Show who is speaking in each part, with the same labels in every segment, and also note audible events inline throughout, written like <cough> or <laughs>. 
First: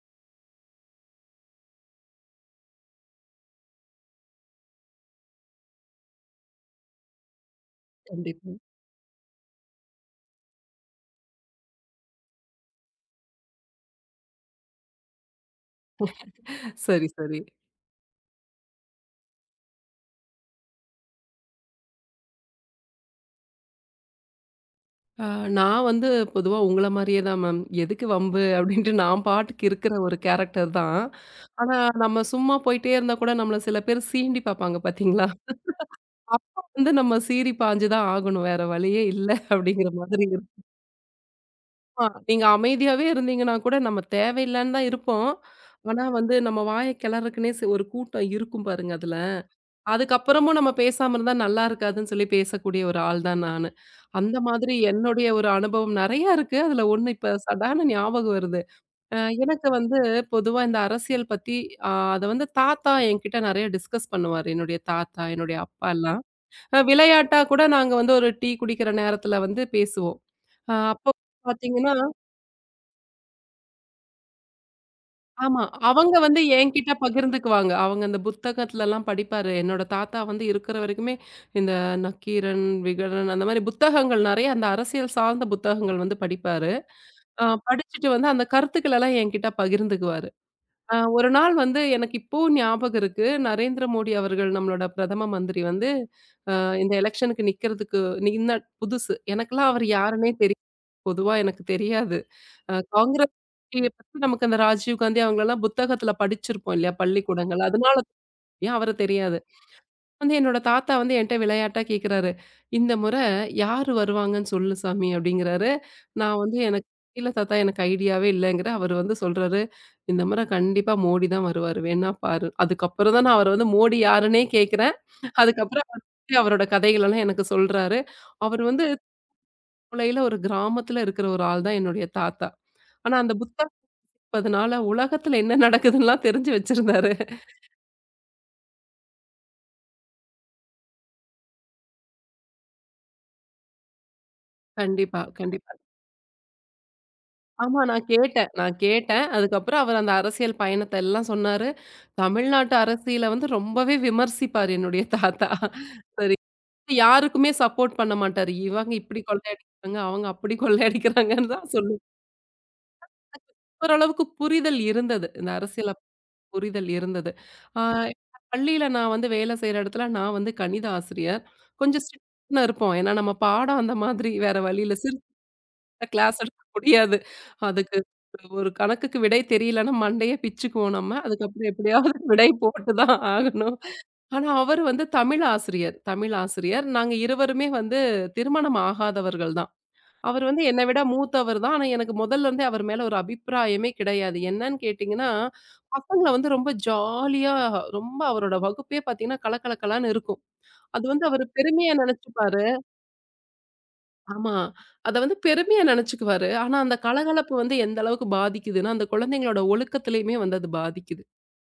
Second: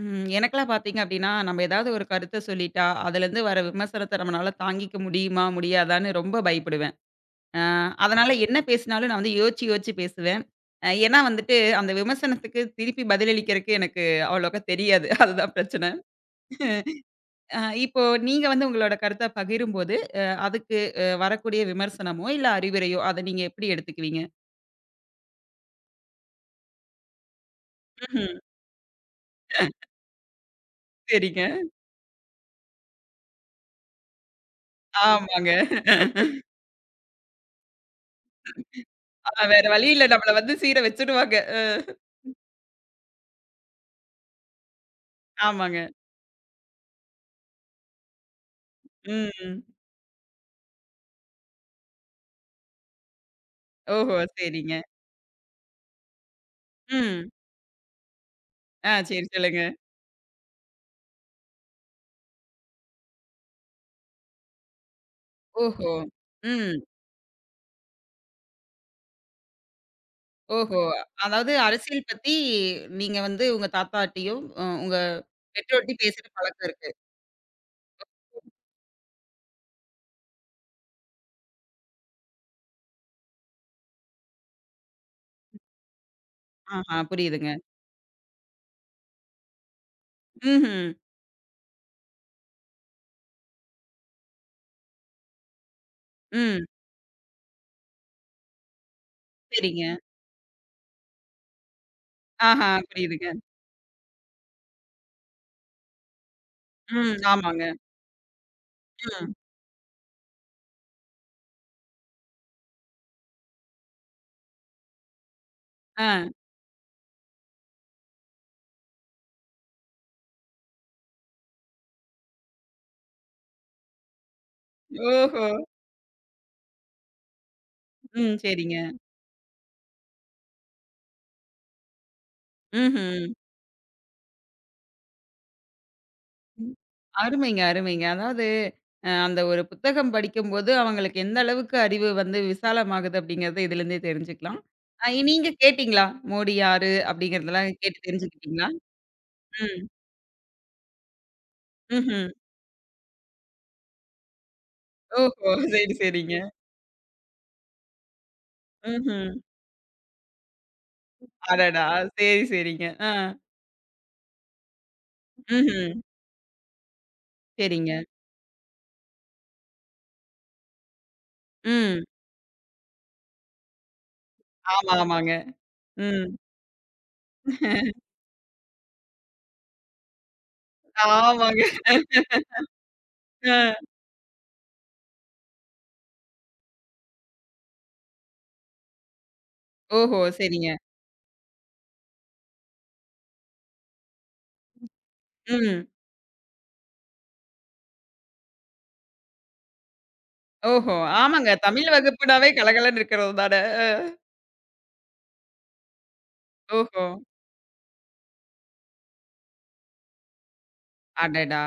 Speaker 1: ம். எனக்கெல்லாம் பார்த்தீங்க அப்டின்னா, நம்ம ஏதாவது ஒரு கருத்த சொல்லிட்டா, அதுலேருந்து வர விமர்சனத்த நம்மனால தாங்கிக்க முடியுமா? முடியாதான்னு ரொம்ப பயப்படுவேன். அ அதனால
Speaker 2: கண்டிப்பா.
Speaker 1: என்ன பேசினாலும் நான் வந்து யோசிச்சு, யோசிச்சு பேசுவேன். ஏன்னா வந்துட்டு, அந்த விமர்சனத்துக்கு திருப்பி பதிலளிக்கிறக்கு எனக்கு அவ்வளோக்கா தெரியாது. <laughs> அதுதான் பிரச்சனை.
Speaker 2: சரி, சரி.
Speaker 1: அ இப்போ நீங்க வந்து உங்களோட கருத்த பகிரும்போது, அதுக்கு வரக்கூடிய விமர்சனமோ, இல்ல அறிவுரையோ, அத நீங்க எப்டி எடுத்துக்குவீங்க?
Speaker 2: ஆ நான் வந்து பொதுவா உங்கள மாரியே தான் மேம். எதுக்கு
Speaker 1: ம்ஹ்ம்.
Speaker 2: வம்பு அப்படின்ட்டு நான் பாட்டுக்கு இருக்கிற ஒரு கேரக்டர் தான்.
Speaker 1: சரிங்க.
Speaker 2: ஆனா நம்ம சும்மா போயிட்டே இருந்தா கூட நம்மள சில பேர் சீண்டி பாப்பாங்க பாத்தீங்களா?
Speaker 1: ஆமாங்க.
Speaker 2: அப்ப வந்து நம்ம சீறி பாய்ஞ்சு தான் ஆகணும். வேற வழியே இல்ல
Speaker 1: வேற வழி
Speaker 2: அப்படிங்கிற
Speaker 1: இல்ல.
Speaker 2: மாதிரி
Speaker 1: நம்மள வந்து
Speaker 2: இருக்கும்.
Speaker 1: சீர வச்சுடுவாங்க.
Speaker 2: நீங்க அமைதியாவே இருந்தீங்கன்னா கூட நம்ம தேவையில்லன்னு தான் இருப்போம்.
Speaker 1: ஆமாங்க.
Speaker 2: ஆனா வந்து நம்ம வாய கிளறக்குன்னே ஒரு கூட்டம் இருக்கும் பாருங்க அதுல.
Speaker 1: ம்.
Speaker 2: அதுக்கப்புறமும் நம்ம பேசாம இருந்தா நல்லா இருக்காதுன்னு சொல்லி பேசக்கூடிய ஒரு ஆள் தான் நானு.
Speaker 1: ஓஹோ!
Speaker 2: அந்த மாதிரி
Speaker 1: சரிங்க.
Speaker 2: என்னுடைய ஒரு அனுபவம் நெறையா இருக்கு. அதுல ஒண்ணு
Speaker 1: ம்.
Speaker 2: இப்ப சடார்ன்னு ஞாபகம் வருது.
Speaker 1: ஆ,
Speaker 2: அ
Speaker 1: சரி சொல்லுங்க.
Speaker 2: எனக்கு வந்து பொதுவா இந்த அரசியல் பத்தி அ அத வந்து தாத்தா என்கிட்ட நெறைய டிஸ்கஸ் பண்ணுவாரு. என்னுடைய தாத்தா, என்னுடைய அப்பா
Speaker 1: ஓஹோ!
Speaker 2: எல்லாம்.
Speaker 1: ம்.
Speaker 2: விளையாட்டா கூட நாங்க வந்து ஒரு டீ குடிக்கிற நேரத்துல வந்து பேசுவோம்.
Speaker 1: ஓஹோ!
Speaker 2: அப்போ
Speaker 1: அதாவது
Speaker 2: பார்த்தீங்கன்னா
Speaker 1: அரசியல் பத்தி நீங்க வந்து உங்க தாத்தாட்டயும், உங்க
Speaker 2: ஆமா.
Speaker 1: பெற்றோர்ட்டயும்
Speaker 2: அவங்க
Speaker 1: பேசுற
Speaker 2: வந்து
Speaker 1: பழக்கம் இருக்கு.
Speaker 2: என்கிட்ட பகிர்ந்துக்குவாங்க. அவங்க அந்த புத்தகத்துலலாம் படிப்பாரு. என்னோட தாத்தா வந்து இருக்கிற வரைக்குமே, இந்த நக்கீரன், விகடன் அந்த மாரி புத்தகங்கள் நெறைய அந்த அரசியல் சார்ந்த புத்தகங்கள் வந்து படிப்பாரு.
Speaker 1: ஆஹா புரியுதுங்க.
Speaker 2: படிச்சுட்டு வந்து அந்த கருத்துக்களெல்லாம் என்கிட்ட பகிர்ந்துக்குவாரு.
Speaker 1: ம்ஹ்ம்.
Speaker 2: ஒரு நாள் வந்து எனக்கு இப்பவும் ஞாபகம் இருக்கு. நரேந்திர மோடி அவர்கள் நம்மளோட பிரதம மந்திரி வந்து, அ
Speaker 1: ம்.
Speaker 2: இந்த எலக்ஷனுக்கு நிக்கிறதுக்கு நின்ன புதுசு. எனக்கெல்லாம் அவர்
Speaker 1: சரிங்க.
Speaker 2: யாருன்னே தெரியாது. பொதுவா எனக்கு தெரியாது.
Speaker 1: ஆஹா புரியுதுங்க.
Speaker 2: காங்கிரஸ் கட்சிய பத்தி நமக்கு அந்த ராஜீவ் காந்தி அவங்களலாம் புத்தகத்துல படிச்சிருப்போம் இல்லையா?
Speaker 1: ம்.
Speaker 2: பள்ளிக்கூடங்கள்.
Speaker 1: ஆமாங்க.
Speaker 2: அதனால தெரியும். அவர
Speaker 1: ம்.
Speaker 2: தெரியாது. வந்து என்னோட தாத்தா வந்து என்ட்ட விளையாட்டா கேட்கிறாரு. "இந்த முறை யாரு வருவாங்கன்னு சொல்லு சாமி" அப்படிங்கிறாரு.
Speaker 1: ஆ.
Speaker 2: நான் வந்து எனக்கு "இல்ல தாத்தா எனக்கு ஐடியாவே இல்லைங்கிறேன்." அவரு வந்து சொல்றாரு, "இந்த முறை கண்டிப்பா மோடி தான் வருவாரு. வேணா பாரு." அதுக்கப்புறம் தான் நான் அவர வந்து மோடி யாருன்னே கேட்கிறேன்.
Speaker 1: ஓஹோ!
Speaker 2: அதுக்கப்புறம் அவர் வந்து அவரோட கதைகளெல்லாம் எனக்கு சொல்றாரு.
Speaker 1: ம்.
Speaker 2: அவரு
Speaker 1: சரிங்க.
Speaker 2: வந்து தொலைல ஒரு கிராமத்துல இருக்கிற ஒரு ஆள் தான் என்னுடைய தாத்தா. ஆனா
Speaker 1: ம்ஹ்ம்.
Speaker 2: அந்த புத்தகம் அதனால உலகத்துல என்ன நடக்குதுன்னுலாம் தெரிஞ்சு வச்சிருந்தாரு.
Speaker 1: அருமைங்க, அருமைங்க. அதாவது அந்த ஒரு புத்தகம் படிக்கும்போது, அவங்களுக்கு எந்த அளவுக்கு அறிவு வந்து விசாலமாகுது அப்படிங்கிறத இதுலருந்தே தெரிஞ்சுக்கலாம்.
Speaker 2: கண்டிப்பா,
Speaker 1: நீங்க
Speaker 2: கண்டிப்பா.
Speaker 1: கேட்டீங்களா? மோடி யாரு? அப்படிங்கிறதெல்லாம்
Speaker 2: ஆமா
Speaker 1: கேட்டு
Speaker 2: நான் கேட்டேன்
Speaker 1: தெரிஞ்சுக்கிட்டீங்களா?
Speaker 2: நான் கேட்டேன்.
Speaker 1: ம்.
Speaker 2: அதுக்கப்புறம் அவர் அந்த அரசியல் பயணத்த எல்லாம் சொன்னாரு.
Speaker 1: ம்ஹ்ம்.
Speaker 2: தமிழ்நாட்டு அரசியல வந்து ரொம்பவே விமர்சிப்பாரு என்னுடைய தாத்தா.
Speaker 1: ஓஹோ! சரி, சரிங்க.
Speaker 2: சரி. யாருக்குமே சப்போர்ட் பண்ண மாட்டாரு. இவங்க இப்படி
Speaker 1: ம்ஹ்ம்.
Speaker 2: கொள்ளையடிக்கிறாங்க, அவங்க அப்படி கொள்ளையடிக்கிறாங்கன்னு தான்
Speaker 1: அடடா!
Speaker 2: சொல்லு.
Speaker 1: சரி, சரிங்க. ஆ.
Speaker 2: ஓரளவுக்கு புரிதல் இருந்தது. இந்த அரசியல
Speaker 1: ம்ஹ்ம்.
Speaker 2: புரிதல் இருந்தது. ஆ
Speaker 1: சரிங்க.
Speaker 2: பள்ளியில நான் வந்து வேலை செய்ற இடத்துல நான் வந்து கணித ஆசிரியர். கொஞ்சம்
Speaker 1: ம்.
Speaker 2: ஸ்ட்ரிக்ட்னு இருப்போம். ஏன்னா நம்ம பாடம் அந்த மாதிரி வேற வழி
Speaker 1: ஆமா,
Speaker 2: இல்ல.
Speaker 1: ஆமாங்க.
Speaker 2: சிரிச்சுக்கிட்டே
Speaker 1: ம்.
Speaker 2: கிளாஸ் எடுக்க முடியாது. அதுக்கு ஒரு கணக்குக்கு விடை தெரியலன்னா மண்டைய பிச்சுக்குவோம் நம்ம.
Speaker 1: ஆமாங்க.
Speaker 2: அதுக்கப்புறம் எப்படியாவது விடை போட்டு தான்
Speaker 1: அ.
Speaker 2: ஆகணும். ஆனா அவரு வந்து தமிழ் ஆசிரியர். நாங்க இருவருமே வந்து திருமணம் ஆகாதவர்கள் தான்.
Speaker 1: ஓஹோ!
Speaker 2: அவர் வந்து
Speaker 1: சரிங்க.
Speaker 2: என்ன விட மூத்தவர் தான். ஆனா எனக்கு முதல்ல இருந்தே அவர் மேல ஒரு அபிப்பிராயமே கிடையாது. என்னன்னு கேட்டீங்கன்னா,
Speaker 1: ம்.
Speaker 2: பசங்கள வந்து ரொம்ப ஜாலியா ரொம்ப அவரோட வகுப்பே பார்த்தீங்கன்னா, கலகலகலன்னு இருக்கும்.
Speaker 1: ஓஹோ!
Speaker 2: அது வந்து அவரு
Speaker 1: ஆமாங்க. தமிழ்
Speaker 2: பெருமையா
Speaker 1: வகுப்புனாவே
Speaker 2: நெனச்சுப்பாரு.
Speaker 1: கலகலன்னு இருக்கிறது தானே. அ.
Speaker 2: ஆமா. அத வந்து பெருமையா நெனச்சுக்குவாரு. ஆனா அந்த
Speaker 1: ஓஹோ!
Speaker 2: கலகலப்பு வந்து எந்த அளவுக்கு பாதிக்குதுன்னா, அந்த குழந்தைங்களோட ஒழுக்கத்திலயுமே வந்து அது பாதிக்குது.
Speaker 1: அடடா!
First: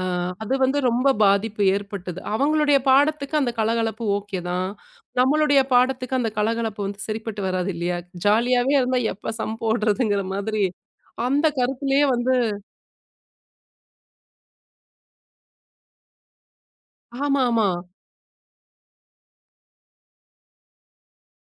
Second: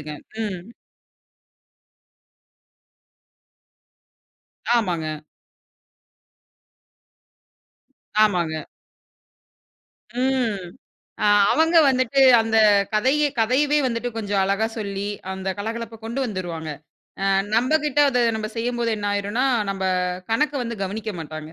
Speaker 2: ஆ அது
Speaker 1: ம்.
Speaker 2: வந்து ரொம்ப பாதிப்பு ஏற்பட்டது. அவங்களுடைய பாடத்துக்கு அந்த கலகலப்பு ஓகே தான்.
Speaker 1: ஆமாங்க,
Speaker 2: நம்மளுடைய பாடத்துக்கு அந்த கலகலப்பு வந்து சரிப்பட்டு வராது இல்லையா?
Speaker 1: ஆமாங்க.
Speaker 2: ஜாலியாவே இருந்தா எப்ப சம்ப் போடுறதுங்கிற
Speaker 1: ம்.
Speaker 2: மாதிரி
Speaker 1: அ
Speaker 2: அந்த
Speaker 1: அவங்க
Speaker 2: கருத்துலயே
Speaker 1: வந்துட்டு
Speaker 2: வந்து
Speaker 1: அந்த கதையவே வந்துட்டு கொஞ்சம் அழகா சொல்லி, அந்த கலகலப்ப கொண்டு வந்துருவாங்க. அ
Speaker 2: ஆமாமா.
Speaker 1: நம்பகிட்ட அத நம்ம செய்யும்போது என்ன ஆயிரும்னா, நம்ப கணக்க வந்து கவனிக்க மாட்டாங்க.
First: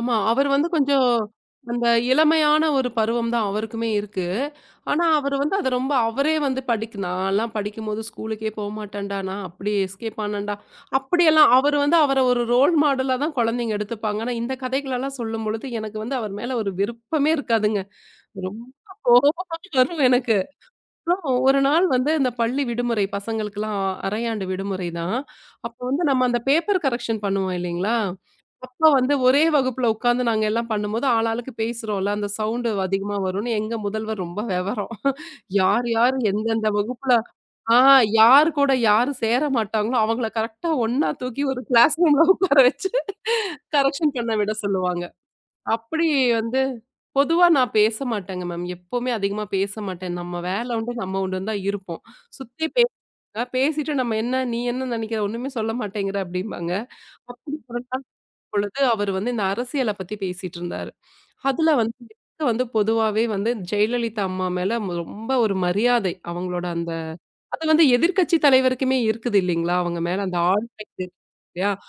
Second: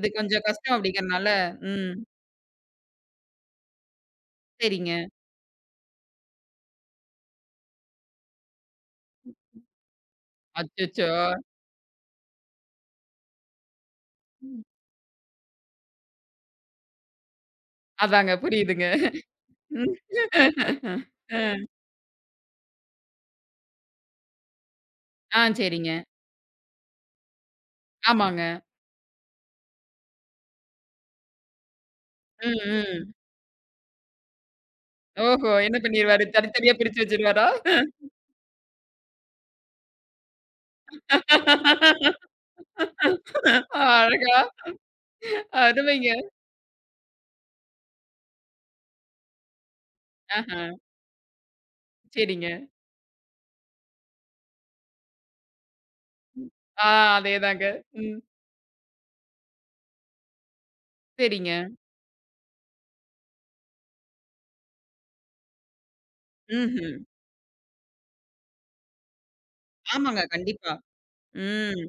Speaker 1: இது கொஞ்சம்
Speaker 2: அவர் வந்து
Speaker 1: கஷ்டம்
Speaker 2: கொஞ்சம்
Speaker 1: அப்படிங்கிறனால
Speaker 2: அந்த
Speaker 1: ம்.
Speaker 2: இளமையான ஒரு பருவம் தான் அவருக்குமே இருக்கு.
Speaker 1: சரிங்க.
Speaker 2: ஆனா, அவரு வந்து அத ரொம்ப அவரே வந்து நான்லாம் படிக்கும்போது ஸ்கூலுக்கே போமாட்டேன்டா, நான் அப்படி எஸ்கேப் ஆனேன்டா,
Speaker 1: அச்சச்சோ!
Speaker 2: அப்படியெல்லாம் அவர் வந்து அவர ஒரு ரோல் மாடலா தான் குழந்தைங்க எடுத்துப்பாங்க. ஆனா, இந்த கதைகளெல்லாம் சொல்லும்பொழுது எனக்கு வந்து அவர் மேல ஒரு விருப்பமே இருக்காதுங்க.
Speaker 1: அதாங்க
Speaker 2: ரொம்ப
Speaker 1: புரியுதுங்க.
Speaker 2: கோவமா வரும் எனக்கு.
Speaker 1: <laughs> ம்.
Speaker 2: அப்புறம் ஒரு
Speaker 1: அ.
Speaker 2: நாள் வந்து இந்த பள்ளி விடுமுறை பசங்களுக்கெல்லாம் அரையாண்டு விடுமுறை தான்.
Speaker 1: ஆ
Speaker 2: அப்போ
Speaker 1: சரிங்க.
Speaker 2: வந்து நம்ம அந்த பேப்பர் கரெக்ஷன் பண்ணுவோம் இல்லைங்களா?
Speaker 1: ஆமாங்க.
Speaker 2: அப்ப வந்து ஒரே வகுப்புல உட்கார்ந்து நாங்க எல்லாம் பண்ணும்போது ஆளாளுக்கு பேசுறோம்ல, அந்த
Speaker 1: ம்,
Speaker 2: சவுண்டு
Speaker 1: ம்.
Speaker 2: அதிகமா வரும்னு எங்க முதல்வர் ரொம்ப வெவரம்.
Speaker 1: ஓஹோ! என்ன
Speaker 2: யார் யார்
Speaker 1: பண்ணிருவாரு?
Speaker 2: எந்தெந்த
Speaker 1: தனித்தனியா பிரிச்சு
Speaker 2: வகுப்புல
Speaker 1: வச்சுருவாரா?
Speaker 2: ஆ யார் கூட யாரு சேர மாட்டாங்களோ அவங்கள கரெக்ட்டா ஒண்ணா தூக்கி ஒரு கிளாஸ் ரூம்ல
Speaker 1: <laughs>
Speaker 2: உட்கார வச்சு கரெக்ஷன் பண்ண
Speaker 1: அழகா!
Speaker 2: விட சொல்லுவாங்க. அப்படி
Speaker 1: அருமைங்க.
Speaker 2: வந்து பொதுவா நான் பேச மாட்டேங்க மேம். எப்பவுமே அதிகமா பேச மாட்டேன். நம்ம
Speaker 1: ஆஹா,
Speaker 2: வேல உண்டு, நம்ம உண்டுன்னு தான் இருப்போம்.
Speaker 1: சரிங்க.
Speaker 2: சுத்தி பேசுங்க, பேசிட்டு நம்ம என்ன நீ என்ன நெனைக்கிற? ஒண்ணுமே சொல்ல மாட்டேங்கிற அப்படிம்பாங்க.
Speaker 1: ஆ,
Speaker 2: அப்படி
Speaker 1: அதேதாங்க.
Speaker 2: ஒரு நாள்
Speaker 1: ம்.
Speaker 2: பொழுது அவர் வந்து இந்த அரசியல பத்தி பேசிட்டு இருந்தாரு.
Speaker 1: சரிங்க.
Speaker 2: அதுல வந்து எனக்கு வந்து பொதுவாவே வந்து ஜெயலலிதா அம்மா மேல ரொம்ப ஒரு மரியாதை. அவங்களோட அந்த
Speaker 1: ம்ஹ்ம்.
Speaker 2: அது வந்து எதிர்க்கட்சி தலைவருக்குமே இருக்குது இல்லைங்களா? அவங்க
Speaker 1: ஆமாங்க.
Speaker 2: மேல அந்த
Speaker 1: கண்டிப்பா.
Speaker 2: ஆளுமை இருக்கு.
Speaker 1: ம்.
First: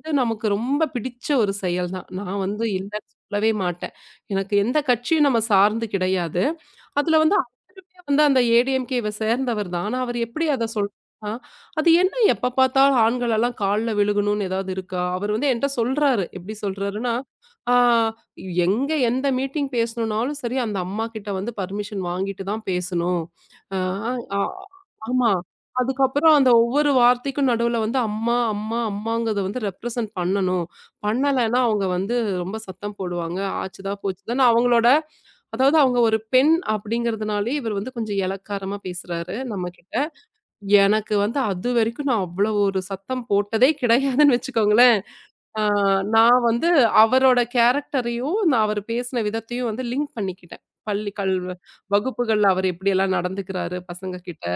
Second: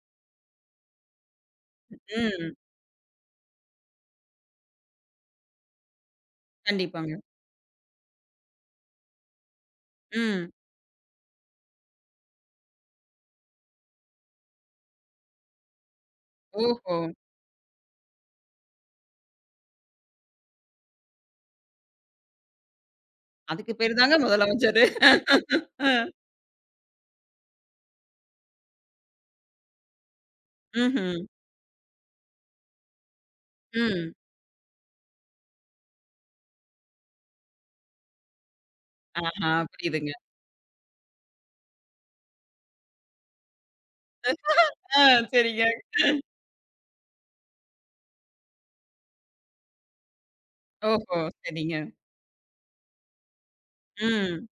Speaker 2: இது நமக்கு ரொம்ப பிடிச்ச ஒரு செயல் தான். நான்
Speaker 1: ம்.
Speaker 2: வந்து இல்லன்னு சொல்லவே மாட்டேன். எனக்கு எந்த கட்சியும் நம்ம சார்ந்து கிடையாது.
Speaker 1: கண்டிப்பாங்க.
Speaker 2: அதுல வந்து அவருமே வந்து அந்த ஏடிஎம்கேவ சேர்ந்தவர் தான். ஆனா அவர் எப்படி
Speaker 1: ம்.
Speaker 2: அத சொல்றார்னா, அது என்ன எப்ப பார்த்தாலும் ஆண்கள் எல்லாம் கால்ல விழுகணும்னு ஏதாவது இருக்கா? அவர் வந்து என்ட்ட சொல்றாரு. எப்படி
Speaker 1: ஓஹோ!
Speaker 2: சொல்றாருன்னா, ஆ எங்க எந்த மீட்டிங் பேசணும்னாலும் சரி, அந்த அம்மா கிட்ட வந்து பர்மிஷன் வாங்கிட்டு தான் பேசணும்.
Speaker 1: அதுக்கு
Speaker 2: அ
Speaker 1: பேரு தாங்க
Speaker 2: ஆ
Speaker 1: முதலமைச்சரு.
Speaker 2: ஆமா.
Speaker 1: அ.
Speaker 2: அதுக்கப்புறம் அந்த ஒவ்வொரு வார்த்தைக்கும் நடுவுல வந்து அம்மா, அம்மா, அம்மாங்கிறத வந்து ரெப்ரசன்ட் பண்ணணும்.
Speaker 1: ம்ஹ்ம்.
Speaker 2: பண்ணலைன்னா அவங்க வந்து ரொம்ப சத்தம் போடுவாங்க. ஆச்சுதா
Speaker 1: ம்.
Speaker 2: போச்சுதான்னு அவங்களோட அதாவது அவங்க ஒரு பெண் அப்படிங்கிறதுனாலே இவர் வந்து கொஞ்சம் எளக்காரமா பேசுறாரு
Speaker 1: ஆஹா,
Speaker 2: நம்மகிட்ட.
Speaker 1: புரியுதுங்க.
Speaker 2: எனக்கு வந்து அதுவரைக்கும் நான் அவ்வளவு ஒரு சத்தம் போட்டதே கிடையாதுன்னு வச்சுக்கோங்களேன்.
Speaker 1: ஆ
Speaker 2: ஆ
Speaker 1: சரிங்க.
Speaker 2: நான் வந்து அவரோட கேரக்டரையும், நான் அவர் பேசின விதத்தையும் வந்து லிங்க் பண்ணிக்கிட்டேன். பள்ளி
Speaker 1: ஓஹோ!
Speaker 2: கல்
Speaker 1: சரிங்க.
Speaker 2: வகுப்புகள்ல அவர் எப்படியெல்லாம் நடந்துக்கிறாரு பசங்க கிட்ட,
Speaker 1: ம்.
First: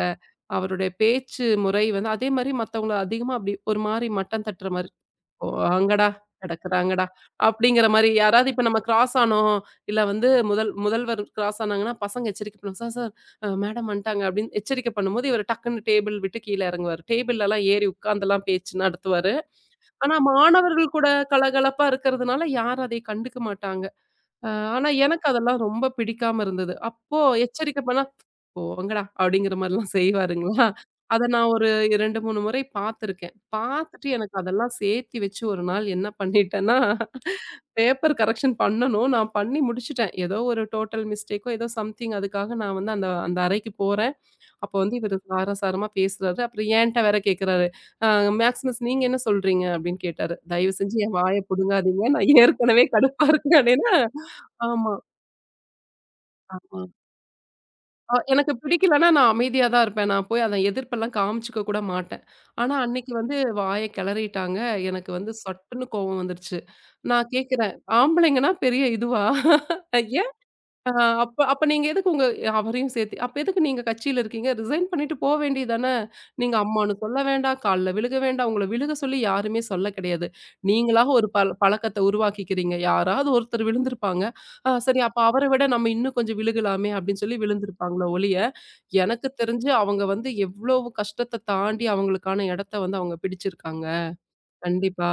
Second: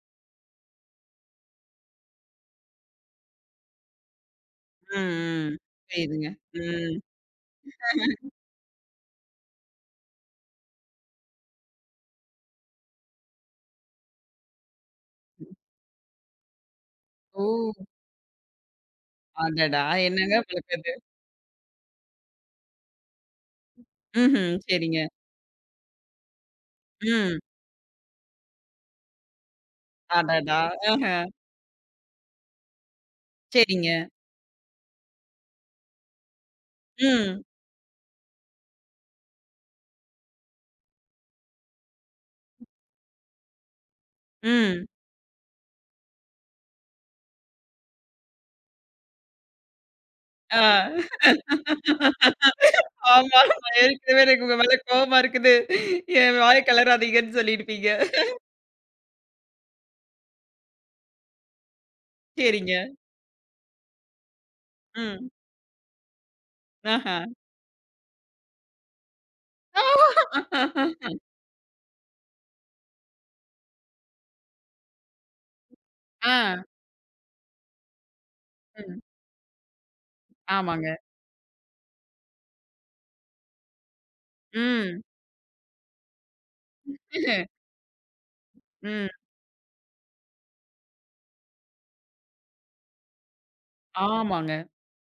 Speaker 2: அவருடைய பேச்சு முறை வந்து அதே மாரி மத்தவங்கள அதிகமா அப்படி ஒரு மாரி மட்டம் தட்டுற மாரி
Speaker 1: ம்,
Speaker 2: ஓ!
Speaker 1: ம்.
Speaker 2: "ஆங்கடா
Speaker 1: புரியுதுங்க. ம்.
Speaker 2: கிடக்குறாங்கடா" அப்படிங்கிற மாரி யாராவது இப்ப நம்ம கிராஸ் ஆனோம், இல்ல வந்து முதல்வர் கிராஸ் ஆனாங்கன்னா, பசங்க எச்சரிக்கை பண்ணுவாங்க. "சார், சார் மேடம் வந்துட்டாங்க" அப்படின்னு எச்சரிக்கை பண்ணும்போது, இவரு டக்குன்னு டேபிள் விட்டு கீழ இறங்குவாரு.
Speaker 1: ஓ!
Speaker 2: டேபிள்லலாம் ஏறி உட்கார்ந்துலாம் பேச்சு நடத்துவாரு.
Speaker 1: அடடா!
Speaker 2: ஆனா,
Speaker 1: என்னங்க பழக்கம் இது?
Speaker 2: மாணவர்கள் கூட கலகலப்பா இருக்கிறதுனால யாரும் அதை கண்டுக்க மாட்டாங்க. அ
Speaker 1: ம்ஹ்ம்.
Speaker 2: ஆனா
Speaker 1: சரிங்க.
Speaker 2: எனக்கு அதெல்லாம் ரொம்ப பிடிக்காம இருந்தது. அப்போ
Speaker 1: ம்.
Speaker 2: எச்சரிக்கை பண்ணா, "போங்கடா" அப்படிங்கிற மாரிலாம்
Speaker 1: அடடா!
Speaker 2: செய்வாருங்களா.
Speaker 1: ஆஹ.
Speaker 2: அத நான் ஒரு 2, 3 முறை பார்த்துருக்கேன்.
Speaker 1: சரிங்க.
Speaker 2: பார்த்துட்டு எனக்கு அதெல்லாம் சேர்த்தி வச்சு ஒரு நாள் என்ன பண்ணிட்டேன்னா,
Speaker 1: ம்.
Speaker 2: பேப்பர் கரெக்ஷன் பண்ணணும். நான் பண்ணி முடிச்சுட்டேன். ஏதோ ஒரு டோட்டல் மிஸ்டேக்கோ ஏதோ சம்திங் அதுக்காக நான் வந்து அந்த அந்த அறைக்கு போறேன். அப்போ
Speaker 1: ம்.
Speaker 2: வந்து இவரு காரசாரமா பேசுறாரு. அப்புறம் என்ட்ட வேற கேட்குறாரு. "அ மேக்ஸிமஸ் நீங்க என்ன சொல்றீங்க?" அப்படின்னு கேட்டாரு.
Speaker 1: ஆ.
Speaker 2: "தயவு செஞ்சு என் வாய புடுங்காதீங்க. நான் ஏற்கனவே கடுப்பா
Speaker 1: ஆமா.
Speaker 2: இருக்கேன்"
Speaker 1: நான்
Speaker 2: அப்படின்னா
Speaker 1: ஏற்கனவே எனக்கு உங்க மேல
Speaker 2: ஆமா.
Speaker 1: கோவமா இருக்குது. என் வாய
Speaker 2: ஆமா.
Speaker 1: கலராதீங்கன்னு சொல்லிருப்பீங்க.
Speaker 2: எனக்கு பிடிக்கலன்னா நான் அமைதியா தான் இருப்பேன். நான் போய் அத எதிர்ப்பெல்லாம் காமிச்சுக்க கூட மாட்டேன். ஆனா
Speaker 1: சரிங்க.
Speaker 2: அன்னைக்கு வந்து வாய கிளறிட்டாங்க. எனக்கு
Speaker 1: ம்.
Speaker 2: வந்து சட்டுன்னு கோவம் வந்துருச்சு.
Speaker 1: ஆஹா.
Speaker 2: நான் கேட்கிறேன், ஆம்பளைங்கன்னா பெரிய இதுவா? ஆ அப்ப அப்ப நீங்க எதுக்கு உங்க அவரையும் சேர்த்து அப்ப எதுக்கு நீங்க கட்சியில இருக்கீங்க? ரிசைன் பண்ணிட்டு போ வேண்டியது தானே!
Speaker 1: ஆ.
Speaker 2: நீங்க அம்மான்னு சொல்ல வேண்டாம், கால்ல விழுக வேண்டாம். உங்கள விழுக
Speaker 1: ம்.
Speaker 2: சொல்லி யாருமே சொல்ல கிடையாது.
Speaker 1: ஆமாங்க.
Speaker 2: நீங்களா ஒரு பழக்கத்த உருவாக்கிக்கிறீங்க. யாராவது ஒருத்தர் விழுந்திருப்பாங்க.
Speaker 1: ம்.
Speaker 2: சரி அப்ப அவர விட நம்ம இன்னும் கொஞ்சம் விழுகலாமே அப்படின்னு சொல்லி விழுந்திருப்பாங்களே ஒழிய,
Speaker 1: ம்.
Speaker 2: எனக்கு தெரிஞ்சு அவங்க வந்து எவ்வளவு கஷ்டத்த தாண்டி அவங்களுக்கான இடத்த வந்து அவங்க பிடிச்சிருக்காங்க.
Speaker 1: ஆமாங்க.
Speaker 2: கண்டிப்பா.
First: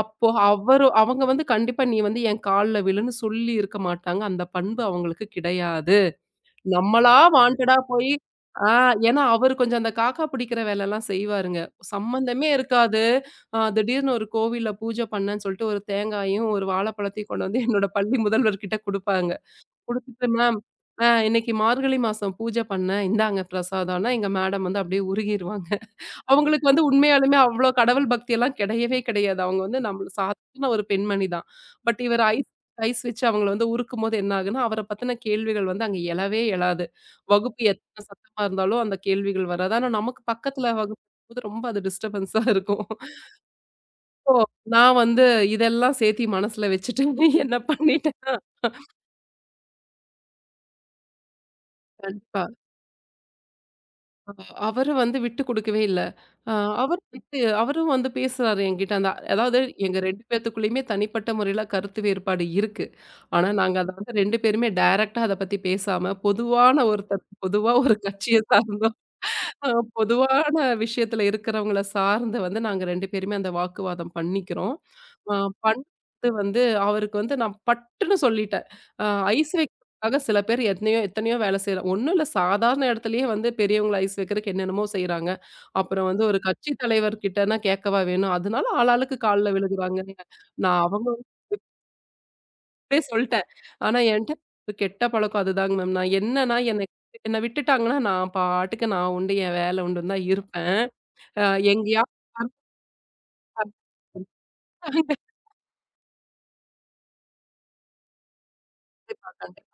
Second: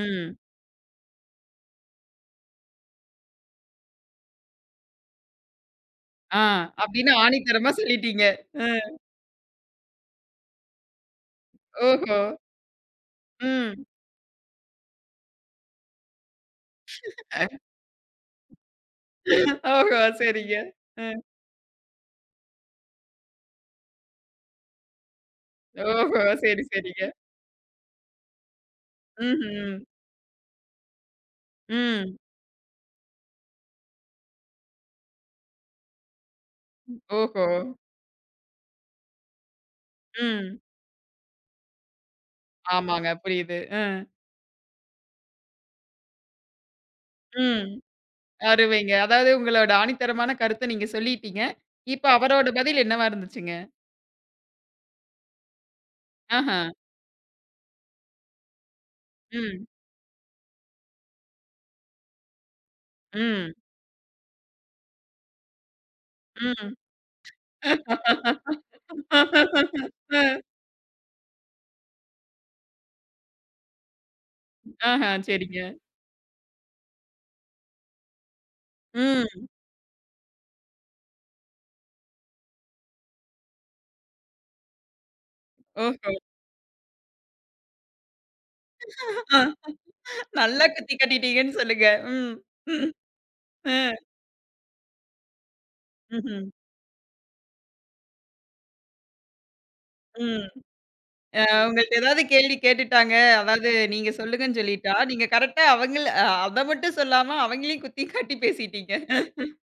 Speaker 2: அப்போ அவரு அவங்க வந்து கண்டிப்பா நீ வந்து என் கால்ல விழுன்னு சொல்லி இருக்க மாட்டாங்க. அந்த பண்பு அவங்களுக்கு கிடையாது.
Speaker 1: ஆ, அப்படின்னு
Speaker 2: நம்மளா
Speaker 1: ஆணித்தரமா
Speaker 2: வாண்டடா போயி
Speaker 1: சொல்லிட்டீங்க. அ.
Speaker 2: ஆ ஏன்னா அவரு கொஞ்சம் அந்த காக்கா பிடிக்கிற வேலைலாம் செய்வாருங்க.
Speaker 1: ஓஹோ!
Speaker 2: சம்மந்தமே இருக்காது.
Speaker 1: ம்.
Speaker 2: திடீர்னு ஒரு கோவில்ல பூஜை பண்ணேன்னு சொல்லிட்டு ஒரு தேங்காயும், ஒரு வாழைப்பழத்தையும் கொண்டு வந்து என்னோட பள்ளி முதல்வர்கிட்ட குடுப்பாங்க.
Speaker 1: ஓஹோ!
Speaker 2: குடுத்துட்டு
Speaker 1: சரிங்க.
Speaker 2: மேம்
Speaker 1: அ.
Speaker 2: இன்னைக்கு மார்கழி மாசம் பூஜை பண்ணேன். இந்தாங்க பிரசாதம்னா எங்க மேடம் வந்து அப்படியே உருகிருவாங்க.
Speaker 1: ஓஹோ! சரி,
Speaker 2: அவங்களுக்கு வந்து
Speaker 1: சரிங்க.
Speaker 2: உண்மையாலுமே அவ்ளோ கடவுள் பக்தியெல்லாம் கிடையவே கிடையாது. அவங்க
Speaker 1: ம்ஹ்ம்.
Speaker 2: வந்து நம்மள சாதாரண ஒரு பெண்மணி தான். பட்
Speaker 1: ம்.
Speaker 2: இவர் ஐஸ் ஐஸ் வச்சு அவங்கள வந்து உருக்கும்போது என்ன ஆகுன்னா, அவர பத்தின கேள்விகள் வந்து அங்க எழவே எழாது.
Speaker 1: ஓஹோ!
Speaker 2: வகுப்பு எத்தன சத்தமா இருந்தாலும் அந்த கேள்விகள் வராது. ஆனா நமக்கு
Speaker 1: ம்.
Speaker 2: பக்கத்துல வகுப்பு போது ரொம்ப அது டிஸ்டர்பன்ஸா இருக்கும்.
Speaker 1: ஆமாங்க. புரியுது. அ.
Speaker 2: ஸோ நான் வந்து இதெல்லாம் சேர்த்தி மனசுல வச்சுட்டு <laughs> என்ன
Speaker 1: ம்.
Speaker 2: பண்ணிட்டேன்னா
Speaker 1: அருமைங்க. அதாவது உங்களோட ஆணித்தரமான கருத்த நீங்க சொல்லிட்டீங்க. இப்ப
Speaker 2: கண்டிப்பா.
Speaker 1: அவரோட பதில் என்னவா இருந்துச்சுங்க?
Speaker 2: அ அவரு வந்து விட்டு குடுக்கவே இல்ல. அ
Speaker 1: ஆஹா.
Speaker 2: அவர் வந்து அவரும் வந்து பேசுறாரு என்கிட்ட. அந்த அதாவது
Speaker 1: ம்.
Speaker 2: எங்க 2 பேத்துக்குள்ளயுமே தனிப்பட்ட முறையில கருத்து வேறுபாடு இருக்கு. ஆனா,
Speaker 1: ம்.
Speaker 2: நாங்க அத வந்து 2 பேருமே டைரக்ட்டா அத பத்தி பேசாம,
Speaker 1: ம்.
Speaker 2: பொதுவான ஒருத்தர் பொதுவா ஒரு கட்சிய சார்ந்த
Speaker 1: <laughs> அ.
Speaker 2: அ பொதுவான விஷயத்துல இருக்கிறவங்கள சார்ந்து வந்து நாங்க 2 பேருமே அந்த வாக்குவாதம் பண்ணிக்கிறோம்.
Speaker 1: ஆஹா.
Speaker 2: அ
Speaker 1: சரிங்க.
Speaker 2: பண்ணிட்டு வந்து அவருக்கு வந்து நான் பட்டுன்னு சொல்லிட்டேன். அ
Speaker 1: ம்.
Speaker 2: ஐஸ் வைக்கிறதுக்காக சில பேர் எத்தனையோ எத்தனையோ வேலை செய்றோம். ஒண்ணும் இல்ல சாதாரண இடத்துலயே வந்து பெரியவங்கள ஐஸ் வைக்கிறதுக்கு என்னென்னமோ செய்றாங்க. அப்புறம்
Speaker 1: ஓஹோ!
Speaker 2: வந்து ஒரு கட்சி தலைவர் கிட்டனா கேட்கவா வேணும்? அதனால ஆளாளுக்கு கால்ல
Speaker 1: அ
Speaker 2: விழுகுறாங்கங்க.
Speaker 1: நல்லா
Speaker 2: நான்
Speaker 1: குத்தி
Speaker 2: அவங்ககிட்டயே
Speaker 1: காட்டிட்டீங்கன்னு சொல்லுங்க. ம்.
Speaker 2: சொல்ட்டேன்.
Speaker 1: அ.
Speaker 2: ஆனா என்ட்ட ஒரு கெட்ட பழக்கம் அதுதாங்க மேம். நான்
Speaker 1: ம்ஹ்ம்.
Speaker 2: என்ன விட்டுட்டாங்கன்னா நான் பாட்டுக்கு நான் உண்டு, என் வேலை உண்டுன்னு தான்
Speaker 1: ம்.
Speaker 2: இருப்பேன். அ
Speaker 1: அ உங்கள்ட்ட
Speaker 2: எங்கேயாவது
Speaker 1: ஏதாவது கேள்வி கேட்டுட்டாங்க. அதாவது நீங்க சொல்லுங்கன்னு சொல்லிட்டா,
Speaker 2: கத்துறாங்க
Speaker 1: நீங்க
Speaker 2: <laughs>
Speaker 1: கரெக்ட்டா அவங்கள அத மட்டும் சொல்லாம அவங்களையும் குத்தி காட்டி பேசிட்டீங்க.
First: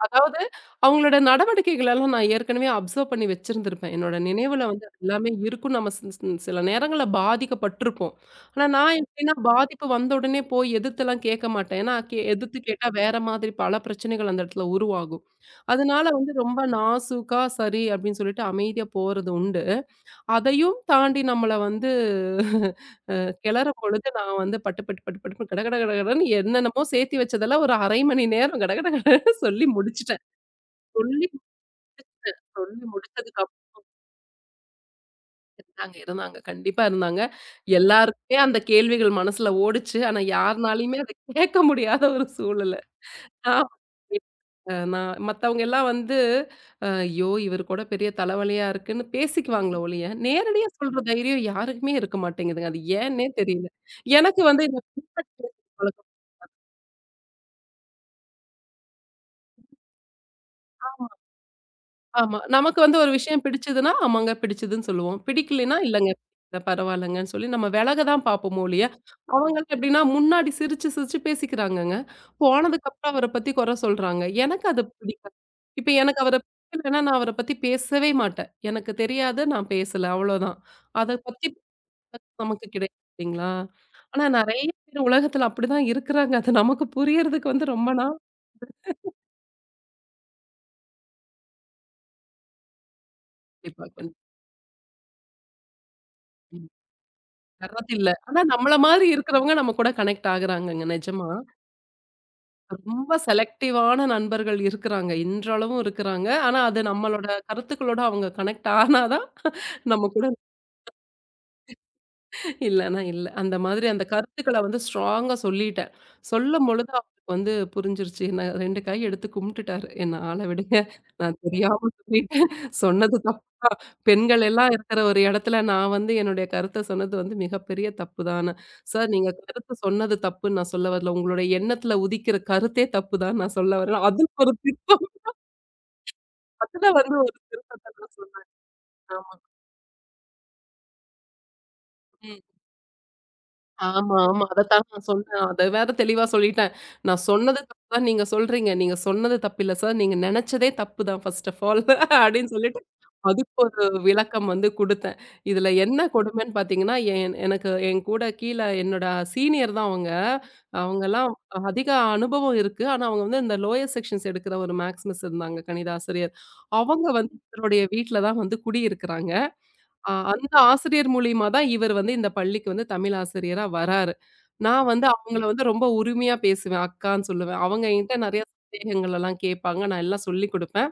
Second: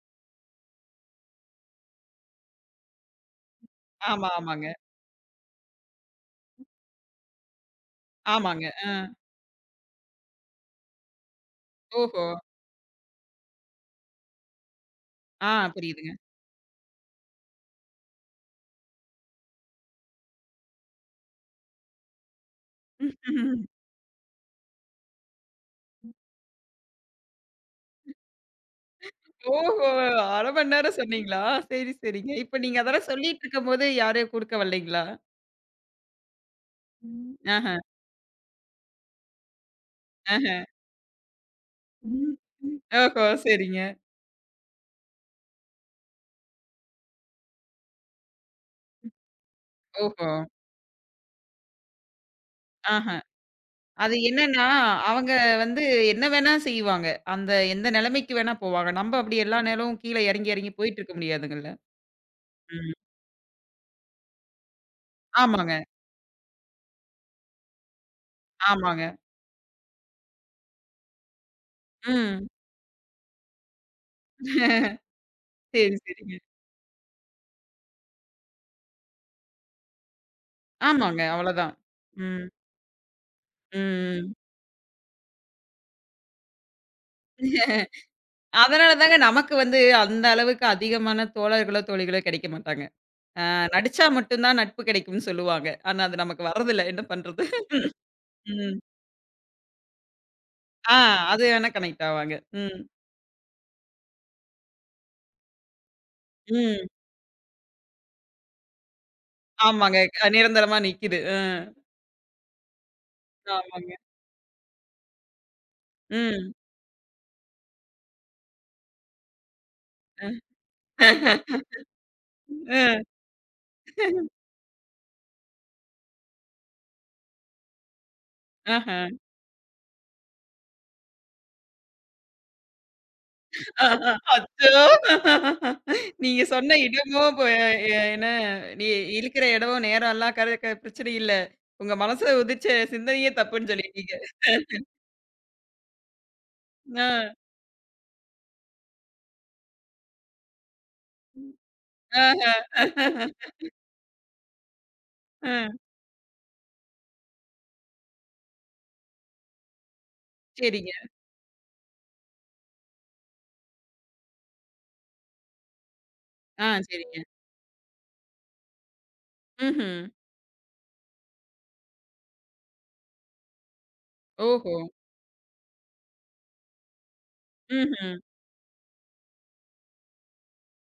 Speaker 2: அதாவது அவங்களோட நடவடிக்கைகள் எல்லாம் நான் ஏற்கனவே அப்சர்வ் பண்ணி வச்சிருந்திருப்பேன். என்னோட
Speaker 1: ஆமா,
Speaker 2: நினைவுல
Speaker 1: ஆமாங்க.
Speaker 2: வந்து அது எல்லாமே இருக்கும். நம்ம சி சி சில நேரங்கள்ல பாதிக்கப்பட்டிருப்போம்.
Speaker 1: ஆமாங்க.
Speaker 2: ஆனா
Speaker 1: அ.
Speaker 2: நான் எப்படின்னா பாதிப்பு வந்த உடனே போய் எதிர்த்துலாம் கேட்க மாட்டேன். ஏன்னா
Speaker 1: ஓஹோ!
Speaker 2: எதிர்த்து கேட்டா வேற மாதிரி பல பிரச்சனைகள் அந்த இடத்துல உருவாகும்.
Speaker 1: ஆ
Speaker 2: அதனால
Speaker 1: புரியுதுங்க.
Speaker 2: வந்து ரொம்ப நாசூக்கா சரி அப்படின்னு சொல்லிட்டு அமைதியா போறது உண்டு. அதையும் தாண்டி நம்மள வந்து <laughs>
Speaker 1: ம்ஹ்ம்.
Speaker 2: கிளறும் பொழுது நான் வந்து பட்டு பட்டு பட்டு பட்டுன்னு கட கட கட கடன்னு என்னென்னமோ சேர்த்தி வச்சதெல்லாம் ஒரு 1/2 மணி நேரம் கட கட கடன்னு சொல்லி
Speaker 1: ஓஹோ!
Speaker 2: முடிச்சுட்டேன்.
Speaker 1: 1/2 மணி நேரம்
Speaker 2: சொல்லி
Speaker 1: சொன்னீங்களா? சரி, சரிங்க. இப்ப நீங்க
Speaker 2: சொல்லி
Speaker 1: அதெல்லாம்
Speaker 2: முடிச்சதுக்கு
Speaker 1: சொல்லிட்டு
Speaker 2: அப்புறம்
Speaker 1: இருக்கும்போது யாரும் குறுக்க வரலைங்களா?
Speaker 2: இருந்தாங்க இருந்தாங்க. கண்டிப்பா இருந்தாங்க.
Speaker 1: ம். ஆஹ,
Speaker 2: எல்லாருக்குமே அந்த கேள்விகள் மனசுல ஓடுச்சு. ஆனா
Speaker 1: ஆஹ.
Speaker 2: யார்னாலயுமே அத கேட்க முடியாத ஒரு
Speaker 1: ம்,
Speaker 2: சூழலு.
Speaker 1: ம். ஓஹோ!
Speaker 2: ஆமா.
Speaker 1: சரிங்க.
Speaker 2: நான் மத்தவங்க எல்லாம் வந்து, "ஐயோ! இவரு கூட பெரிய தலைவலியா இருக்குன்னு" பேசிக்குவாங்களே ஒழிய,
Speaker 1: ஓஹோ!
Speaker 2: நேரடியா சொல்ற தைரியம் யாருக்குமே இருக்க மாட்டேங்குதுங்க. அது
Speaker 1: ஆஹ.
Speaker 2: ஏன்னே தெரியல.
Speaker 1: அது
Speaker 2: எனக்கு வந்து
Speaker 1: என்னன்னா,
Speaker 2: இந்த feedback
Speaker 1: அவங்க
Speaker 2: பேசுற
Speaker 1: வந்து
Speaker 2: பழக்கம்.
Speaker 1: என்ன வேணா செய்வாங்க. அந்த எந்த நிலைமைக்கு வேணா போவாங்க. நம்ம அப்படி எல்லா நேரமும் கீழ இறங்கி, இறங்கி போயிட்டு இருக்க முடியாதுங்கல்ல.
Speaker 2: ஆமா. நமக்கு
Speaker 1: ம்.
Speaker 2: வந்து ஒரு விஷயம் பிடிச்சதுன்னா, ஆமாங்க பிடிச்சதுன்னு சொல்லுவோம்.
Speaker 1: ஆமாங்க,
Speaker 2: பிடிக்கலைன்னா, இல்லங்க பிடிக்கல பரவாயில்லங்கன்னு சொல்லி நம்ம விலக தான் பார்ப்போமே ஒழிய,
Speaker 1: ஆமாங்க.
Speaker 2: அவங்கலாம் எப்படின்னா முன்னாடி சிரிச்சு சிரிச்சு பேசிக்கிறாங்கங்க.
Speaker 1: ம்.
Speaker 2: போனதுக்கப்புறம் அவர பத்தி குறை சொல்றாங்க. எனக்கு அது பிடிக்கல. இப்ப
Speaker 1: சரி,
Speaker 2: எனக்கு அவர
Speaker 1: சரிங்க.
Speaker 2: பிடிக்கலன்னா, நான் அவர பத்தி பேசவே மாட்டேன். எனக்கு தெரியாது, நான் பேசல அவ்வளோதான். அத
Speaker 1: ஆமாங்க.
Speaker 2: பத்தி
Speaker 1: அவ்வளதான். ம்,
Speaker 2: நமக்கு கிடையாது இல்லைங்களா? ஆனா
Speaker 1: ம்,
Speaker 2: நெறைய பேர் உலகத்துல அப்படிதான் இருக்கிறாங்க. அது நமக்கு புரியறதுக்கு வந்து
Speaker 1: ம்.
Speaker 2: ரொம்ப நாள்
Speaker 1: அதனால தாங்க நமக்கு வந்து அந்த அளவுக்கு அதிகமான தோழர்களோ, தோழிகளோ கிடைக்க மாட்டாங்க.
Speaker 2: கண்டிப்பா
Speaker 1: நடிச்சா
Speaker 2: கண்டிப்பா.
Speaker 1: மட்டும் தான் நட்பு கிடைக்கும்னு சொல்லுவாங்க. ஆனா அது நமக்கு வர்றதில்ல. என்ன பண்றது?
Speaker 2: வர்றதில்ல. ஆனா நம்மள
Speaker 1: ம்.
Speaker 2: மாதிரி இருக்கிறவங்க நம்ம கூட கனெக்ட் ஆகுறாங்கங்க
Speaker 1: ஆ,
Speaker 2: நிஜமா.
Speaker 1: அது வேணா கனெக்ட் ஆவாங்க. ம்.
Speaker 2: ரொம்ப செலக்டிவான நண்பர்கள் இருக்கிறாங்க. இன்றளவும் இருக்கிறாங்க. ஆனா அது
Speaker 1: ம்.
Speaker 2: நம்மளோட கருத்துக்களோட அவங்க கனெக்ட் ஆனா தான்
Speaker 1: ஆமாங்க.
Speaker 2: நம்ம கூட
Speaker 1: நிரந்தரமா நிக்குது. அ.
Speaker 2: இல்லன்னா இல்ல. அந்த மாதிரி
Speaker 1: ஆமாங்க.
Speaker 2: அந்த கருத்துக்கள வந்து ஸ்ட்ராங்கா சொல்லிட்டேன்.
Speaker 1: ம்.
Speaker 2: சொல்லும்பொழுது அவருக்கு வந்து புரிஞ்சிருச்சு. என்ன 2 கை எடுத்து கும்பிட்டுட்டாரு. என்ன ஆள விடுங்க.
Speaker 1: <laughs>
Speaker 2: நான்
Speaker 1: அ.
Speaker 2: தெரியாம சொல்லிட்டேன்.
Speaker 1: அ.
Speaker 2: சொன்னது தப்புதான். பெண்கள் எல்லாம் இருக்கிற ஒரு இடத்துல நான் வந்து என்னுடைய கருத்த சொன்னது வந்து மிகப்பெரிய தப்பு தான்னு.
Speaker 1: ஆஹ.
Speaker 2: சார் நீங்க கருத்து சொன்னது தப்புன்னு நான் சொல்ல வரல. உங்களுடைய எண்ணத்துல உதிக்கிற கருத்தே தப்பு தான் நான் சொல்ல வரல. அதுல ஒரு
Speaker 1: அச்சோ!
Speaker 2: திருப்பம்
Speaker 1: நீங்க சொன்ன
Speaker 2: அதுல வந்து
Speaker 1: இடமோ
Speaker 2: ஒரு
Speaker 1: ப
Speaker 2: திருத்தத்த
Speaker 1: எ
Speaker 2: நான்
Speaker 1: என்ன
Speaker 2: சொன்னேன்.
Speaker 1: நீ
Speaker 2: ஆமா.
Speaker 1: இழுக்கிற இடமும் நேரம் எல்லாம் கர க பிரச்சனை இல்ல. உங்க மனசுல
Speaker 2: ம்.
Speaker 1: உதிச்ச சிந்தனையே தப்புன்னு சொல்லிட்டீங்க.
Speaker 2: ஆமா, ஆமா. அதத்தான் நான் சொன்னேன். அத வேற தெளிவா சொல்லிட்டேன்.
Speaker 1: அ.
Speaker 2: நான் சொன்னது தப்பு தான் நீங்க சொல்றீங்க. நீங்க சொன்னது தப்பில்ல சார். நீங்க நெனச்சதே தப்பு தான் ஃபர்ஸ்ட் ஆஃப் ஆல் <laughs> அப்படின்னு
Speaker 1: ஆஹ.
Speaker 2: சொல்லிட்டு, அதுக்கு ஒரு விளக்கம் வந்து குடுத்தேன். இதுல
Speaker 1: அ.
Speaker 2: என்ன கொடுமைன்னு பார்த்தீங்கன்னா, என் எனக்கு என் கூட கீழ என்னோட சீனியர் தான் அவங்க.
Speaker 1: சரிங்க.
Speaker 2: அவங்கலாம் அதிக அனுபவம் இருக்கு. ஆனா, அவங்க வந்து இந்த லோயர் செக்ஷன்ஸ் எடுக்கிற ஒரு மேக்ஸ் மிஸ் இருந்தாங்க, கணித ஆசிரியர்.
Speaker 1: ஆ,
Speaker 2: அவங்க
Speaker 1: சரிங்க.
Speaker 2: வந்து தன்னுடைய வீட்ல தான் வந்து குடியிருக்கிறாங்க.
Speaker 1: ம்ஹ்ம்.
Speaker 2: அந்த ஆசிரியர் மூலியமா தான் இவர் வந்து இந்த பள்ளிக்கு வந்து தமிழ் ஆசிரியரா வராரு.
Speaker 1: ஓஹோ!
Speaker 2: நான் வந்து அவங்கள வந்து ரொம்ப உரிமையா பேசுவேன். அக்கான்னு சொல்லுவேன். அவங்க
Speaker 1: ம்ஹ்ம்.
Speaker 2: என்கிட்ட நெறைய சந்தேகங்கள் எல்லாம் கேட்பாங்க. நான் எல்லாம் சொல்லிக் குடுப்பேன்.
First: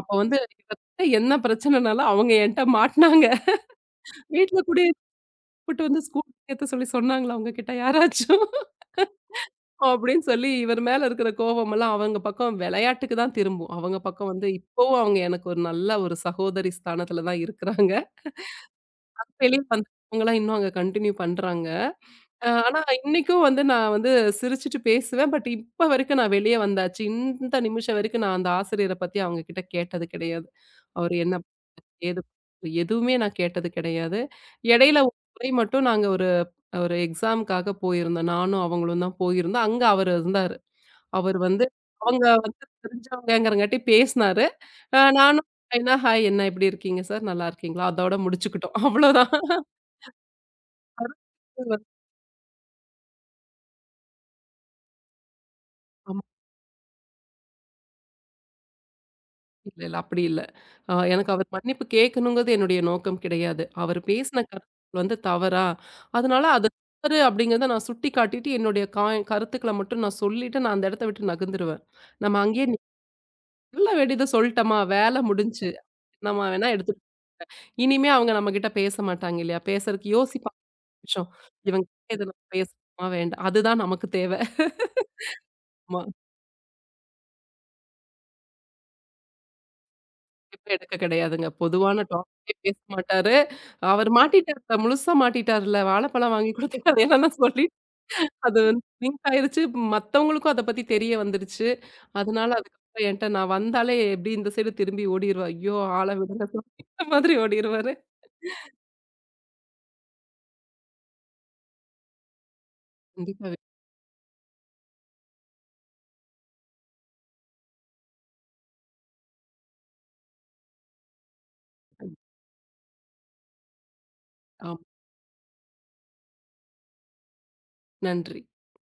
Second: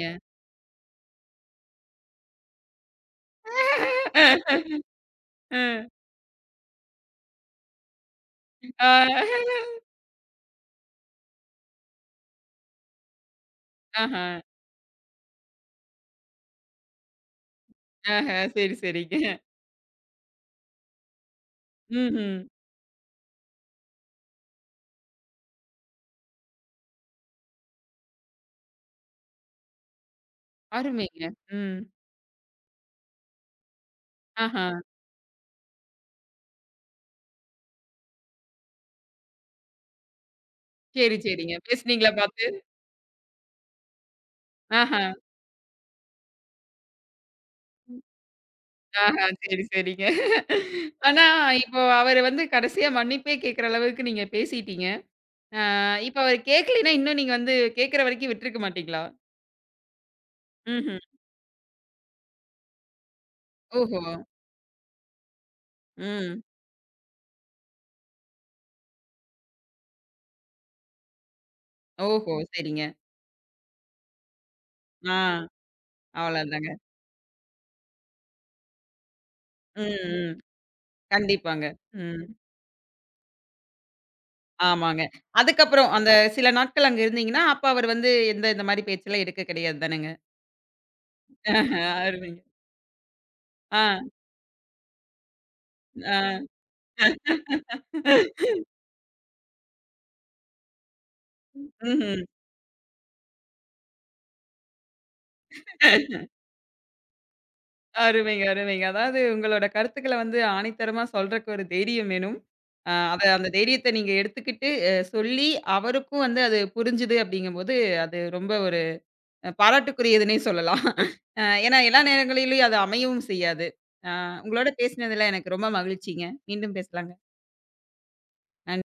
Speaker 2: அப்ப வந்து இவர்கிட்ட என்ன பிரச்சனைனாலும் அவங்க என்ட்ட மாட்னாங்க. வீட்ல கூடயே
Speaker 1: <laughs>
Speaker 2: கூப்பிட்டு
Speaker 1: அ.
Speaker 2: வந்து ஸ்கூல் சேர்த்த சொல்லி சொன்னாங்களா உங்ககிட்ட யாராச்சும்?
Speaker 1: ஆ.
Speaker 2: அப்படின்னு சொல்லி இவர் மேல இருக்கிற கோவமெல்லாம் அவங்க பக்கம் விளையாட்டுக்கு தான் திரும்பும். அவங்க
Speaker 1: ஆஹா.
Speaker 2: பக்கம் வந்து இப்பவும் அவங்க எனக்கு ஒரு நல்ல ஒரு சகோதரி ஸ்தானத்துல தான் இருக்கிறாங்க.
Speaker 1: ஆஹா. சரி, சரிங்க.
Speaker 2: அது வெளிய வந்தவங்கலாம் இன்னும் அங்க கன்டின்யூ பண்றாங்க.
Speaker 1: ம்ஹ்ம்.
Speaker 2: ஆனா, இன்னைக்கும் வந்து நான் வந்து சிரிச்சுட்டு பேசுவேன். பட் இப்ப வரைக்கும் நான் வெளிய வந்தாச்சு. இந்த நிமிஷம் வரைக்கும் நான் அந்த ஆசிரியர பத்தி அவங்க கிட்ட கேட்டது கிடையாது. அவரு
Speaker 1: அருமைங்க.
Speaker 2: என்ன,
Speaker 1: ம்.
Speaker 2: ஏது எதுவுமே நான் கேட்டது கிடையாது.
Speaker 1: ஆஹா.
Speaker 2: இடையில ஒரு முறை மட்டும் நாங்க ஒரு ஒரு எக்ஸாம்க்காக போயிருந்தோம். நானும் அவங்களும் தான் போயிருந்தோம். அங்க அவரு இருந்தாரு.
Speaker 1: சரி,
Speaker 2: அவரு
Speaker 1: சரிங்க.
Speaker 2: வந்து
Speaker 1: பேசுனீங்களா
Speaker 2: அவங்க
Speaker 1: பார்த்து?
Speaker 2: வந்து தெரிஞ்சவங்கங்கிறங்காட்டி பேசினாரு.
Speaker 1: ஆஹா.
Speaker 2: நானும் ஹாய்னா, "ஹாய் என்ன எப்படி இருக்கீங்க சார்? நல்லா இருக்கீங்களா?" அதோட முடிச்சுக்கிட்டோம்.
Speaker 1: ஆஹா.
Speaker 2: அவ்வளோதான்.
Speaker 1: சரி, சரிங்க. ஆனா, இப்போ அவரு வந்து கடைசியா மன்னிப்பே கேட்கிற அளவுக்கு நீங்க பேசிட்டீங்க. இப்ப அவரு கேட்கலைன்னா, இன்னும் நீங்க வந்து கேட்கிற வரைக்கும் விட்டுருக்க மாட்டீங்களா?
Speaker 2: இல்ல, இல்ல. அப்படி இல்ல.
Speaker 1: ம்ஹ்ம்.
Speaker 2: எனக்கு அவர் மன்னிப்பு கேட்கணுங்கிறது என்னுடைய நோக்கம் கிடையாது. அவர்
Speaker 1: ஓஹோ!
Speaker 2: பேசின கருத்து வந்து தவறா,
Speaker 1: ம்.
Speaker 2: அதனால அது தவறு அப்படிங்கிறத நான் சுட்டிக்காட்டிட்டு, என்னுடைய கருத்துக்கள மட்டும் நான் சொல்லிட்டு, நான் அந்த இடத்த விட்டு நகர்ந்துருவேன்.
Speaker 1: ஓஹோ!
Speaker 2: நம்ம அங்கேயே நி
Speaker 1: சரிங்க.
Speaker 2: சொல்ல வேண்டியத சொல்ட்டோமா, வேலை
Speaker 1: ஆ.
Speaker 2: முடிஞ்சுச்சு. நம்ம வேணா
Speaker 1: அவ்வளோதாங்க.
Speaker 2: எடுத்து இனிமே அவங்க நம்மகிட்ட பேச மாட்டாங்க இல்லையா?
Speaker 1: ம்,
Speaker 2: பேசுறதுக்கு
Speaker 1: ம்.
Speaker 2: யோசிப்பாங்க ஒரு நிமிஷம்.
Speaker 1: கண்டிப்பாங்க.
Speaker 2: இவங்க கிட்ட
Speaker 1: ம்.
Speaker 2: இத நம்ம பேசணுமா வேண்டாம். அதுதான் நமக்கு தேவை.
Speaker 1: ஆமாங்க. அதுக்கப்புறம் அந்த சில நாட்கள் அங்க இருந்தீங்கன்னா, அப்ப அவர் வந்து எந்த இந்த மாரி பேச்செல்லாம் எடுக்க கிடையாது தானங்க.
Speaker 2: இப்ப எடுக்க கிடையாதுங்க.
Speaker 1: ஆஹ, <laughs>
Speaker 2: பொதுவான
Speaker 1: அருமைங்க.
Speaker 2: டாபிக்கே பேச மாட்டாரு.
Speaker 1: ஆ,
Speaker 2: அவரு மாட்டிட்டாருல, முழுசா மாட்டிட்டாருல.
Speaker 1: ஆ.
Speaker 2: வாழைப்பழம் வாங்கி குடுத்த கதையெல்லாம் சொல்லி அது வந்து லிங்க் ஆயிருச்சு. மத்தவங்களுக்கும் அத பத்தி தெரிய வந்துருச்சு.
Speaker 1: ம்ஹ்ம்.
Speaker 2: அதனால அதுக்கப்புறம் என்ட்ட நான் வந்தாலே எப்படி இந்த சைடு திரும்பி ஓடிருவா. "ஐயோ! ஆள விடுங்க சாமி" அந்த மாதிரி ஓடிருவாரு.
Speaker 1: அருமைங்க, அருமைங்க. அதாவது உங்களோட கருத்துக்கள வந்து ஆணித்தரமா சொல்றக்கு ஒரு தைரியம் வேணும். அத அந்த
Speaker 2: கண்டிப்பா.
Speaker 1: தைரியத்த நீங்க எடுத்துக்கிட்டு சொல்லி அவருக்கும் வந்து அது புரிஞ்சுது அப்படிங்கும்போது, அது ரொம்ப ஒரு பாராட்டுக்குரியதுன்னே சொல்லலாம். ஏன்னா எல்லா நேரங்களிலும் அது அமையவும் செய்யாது. அ உங்களோட
Speaker 2: ஆமா.
Speaker 1: பேசினதுல எனக்கு ரொம்ப மகிழ்ச்சிங்க. மீண்டும் பேசலாங்க.
Speaker 2: நன்றி.
Speaker 1: நன்றி.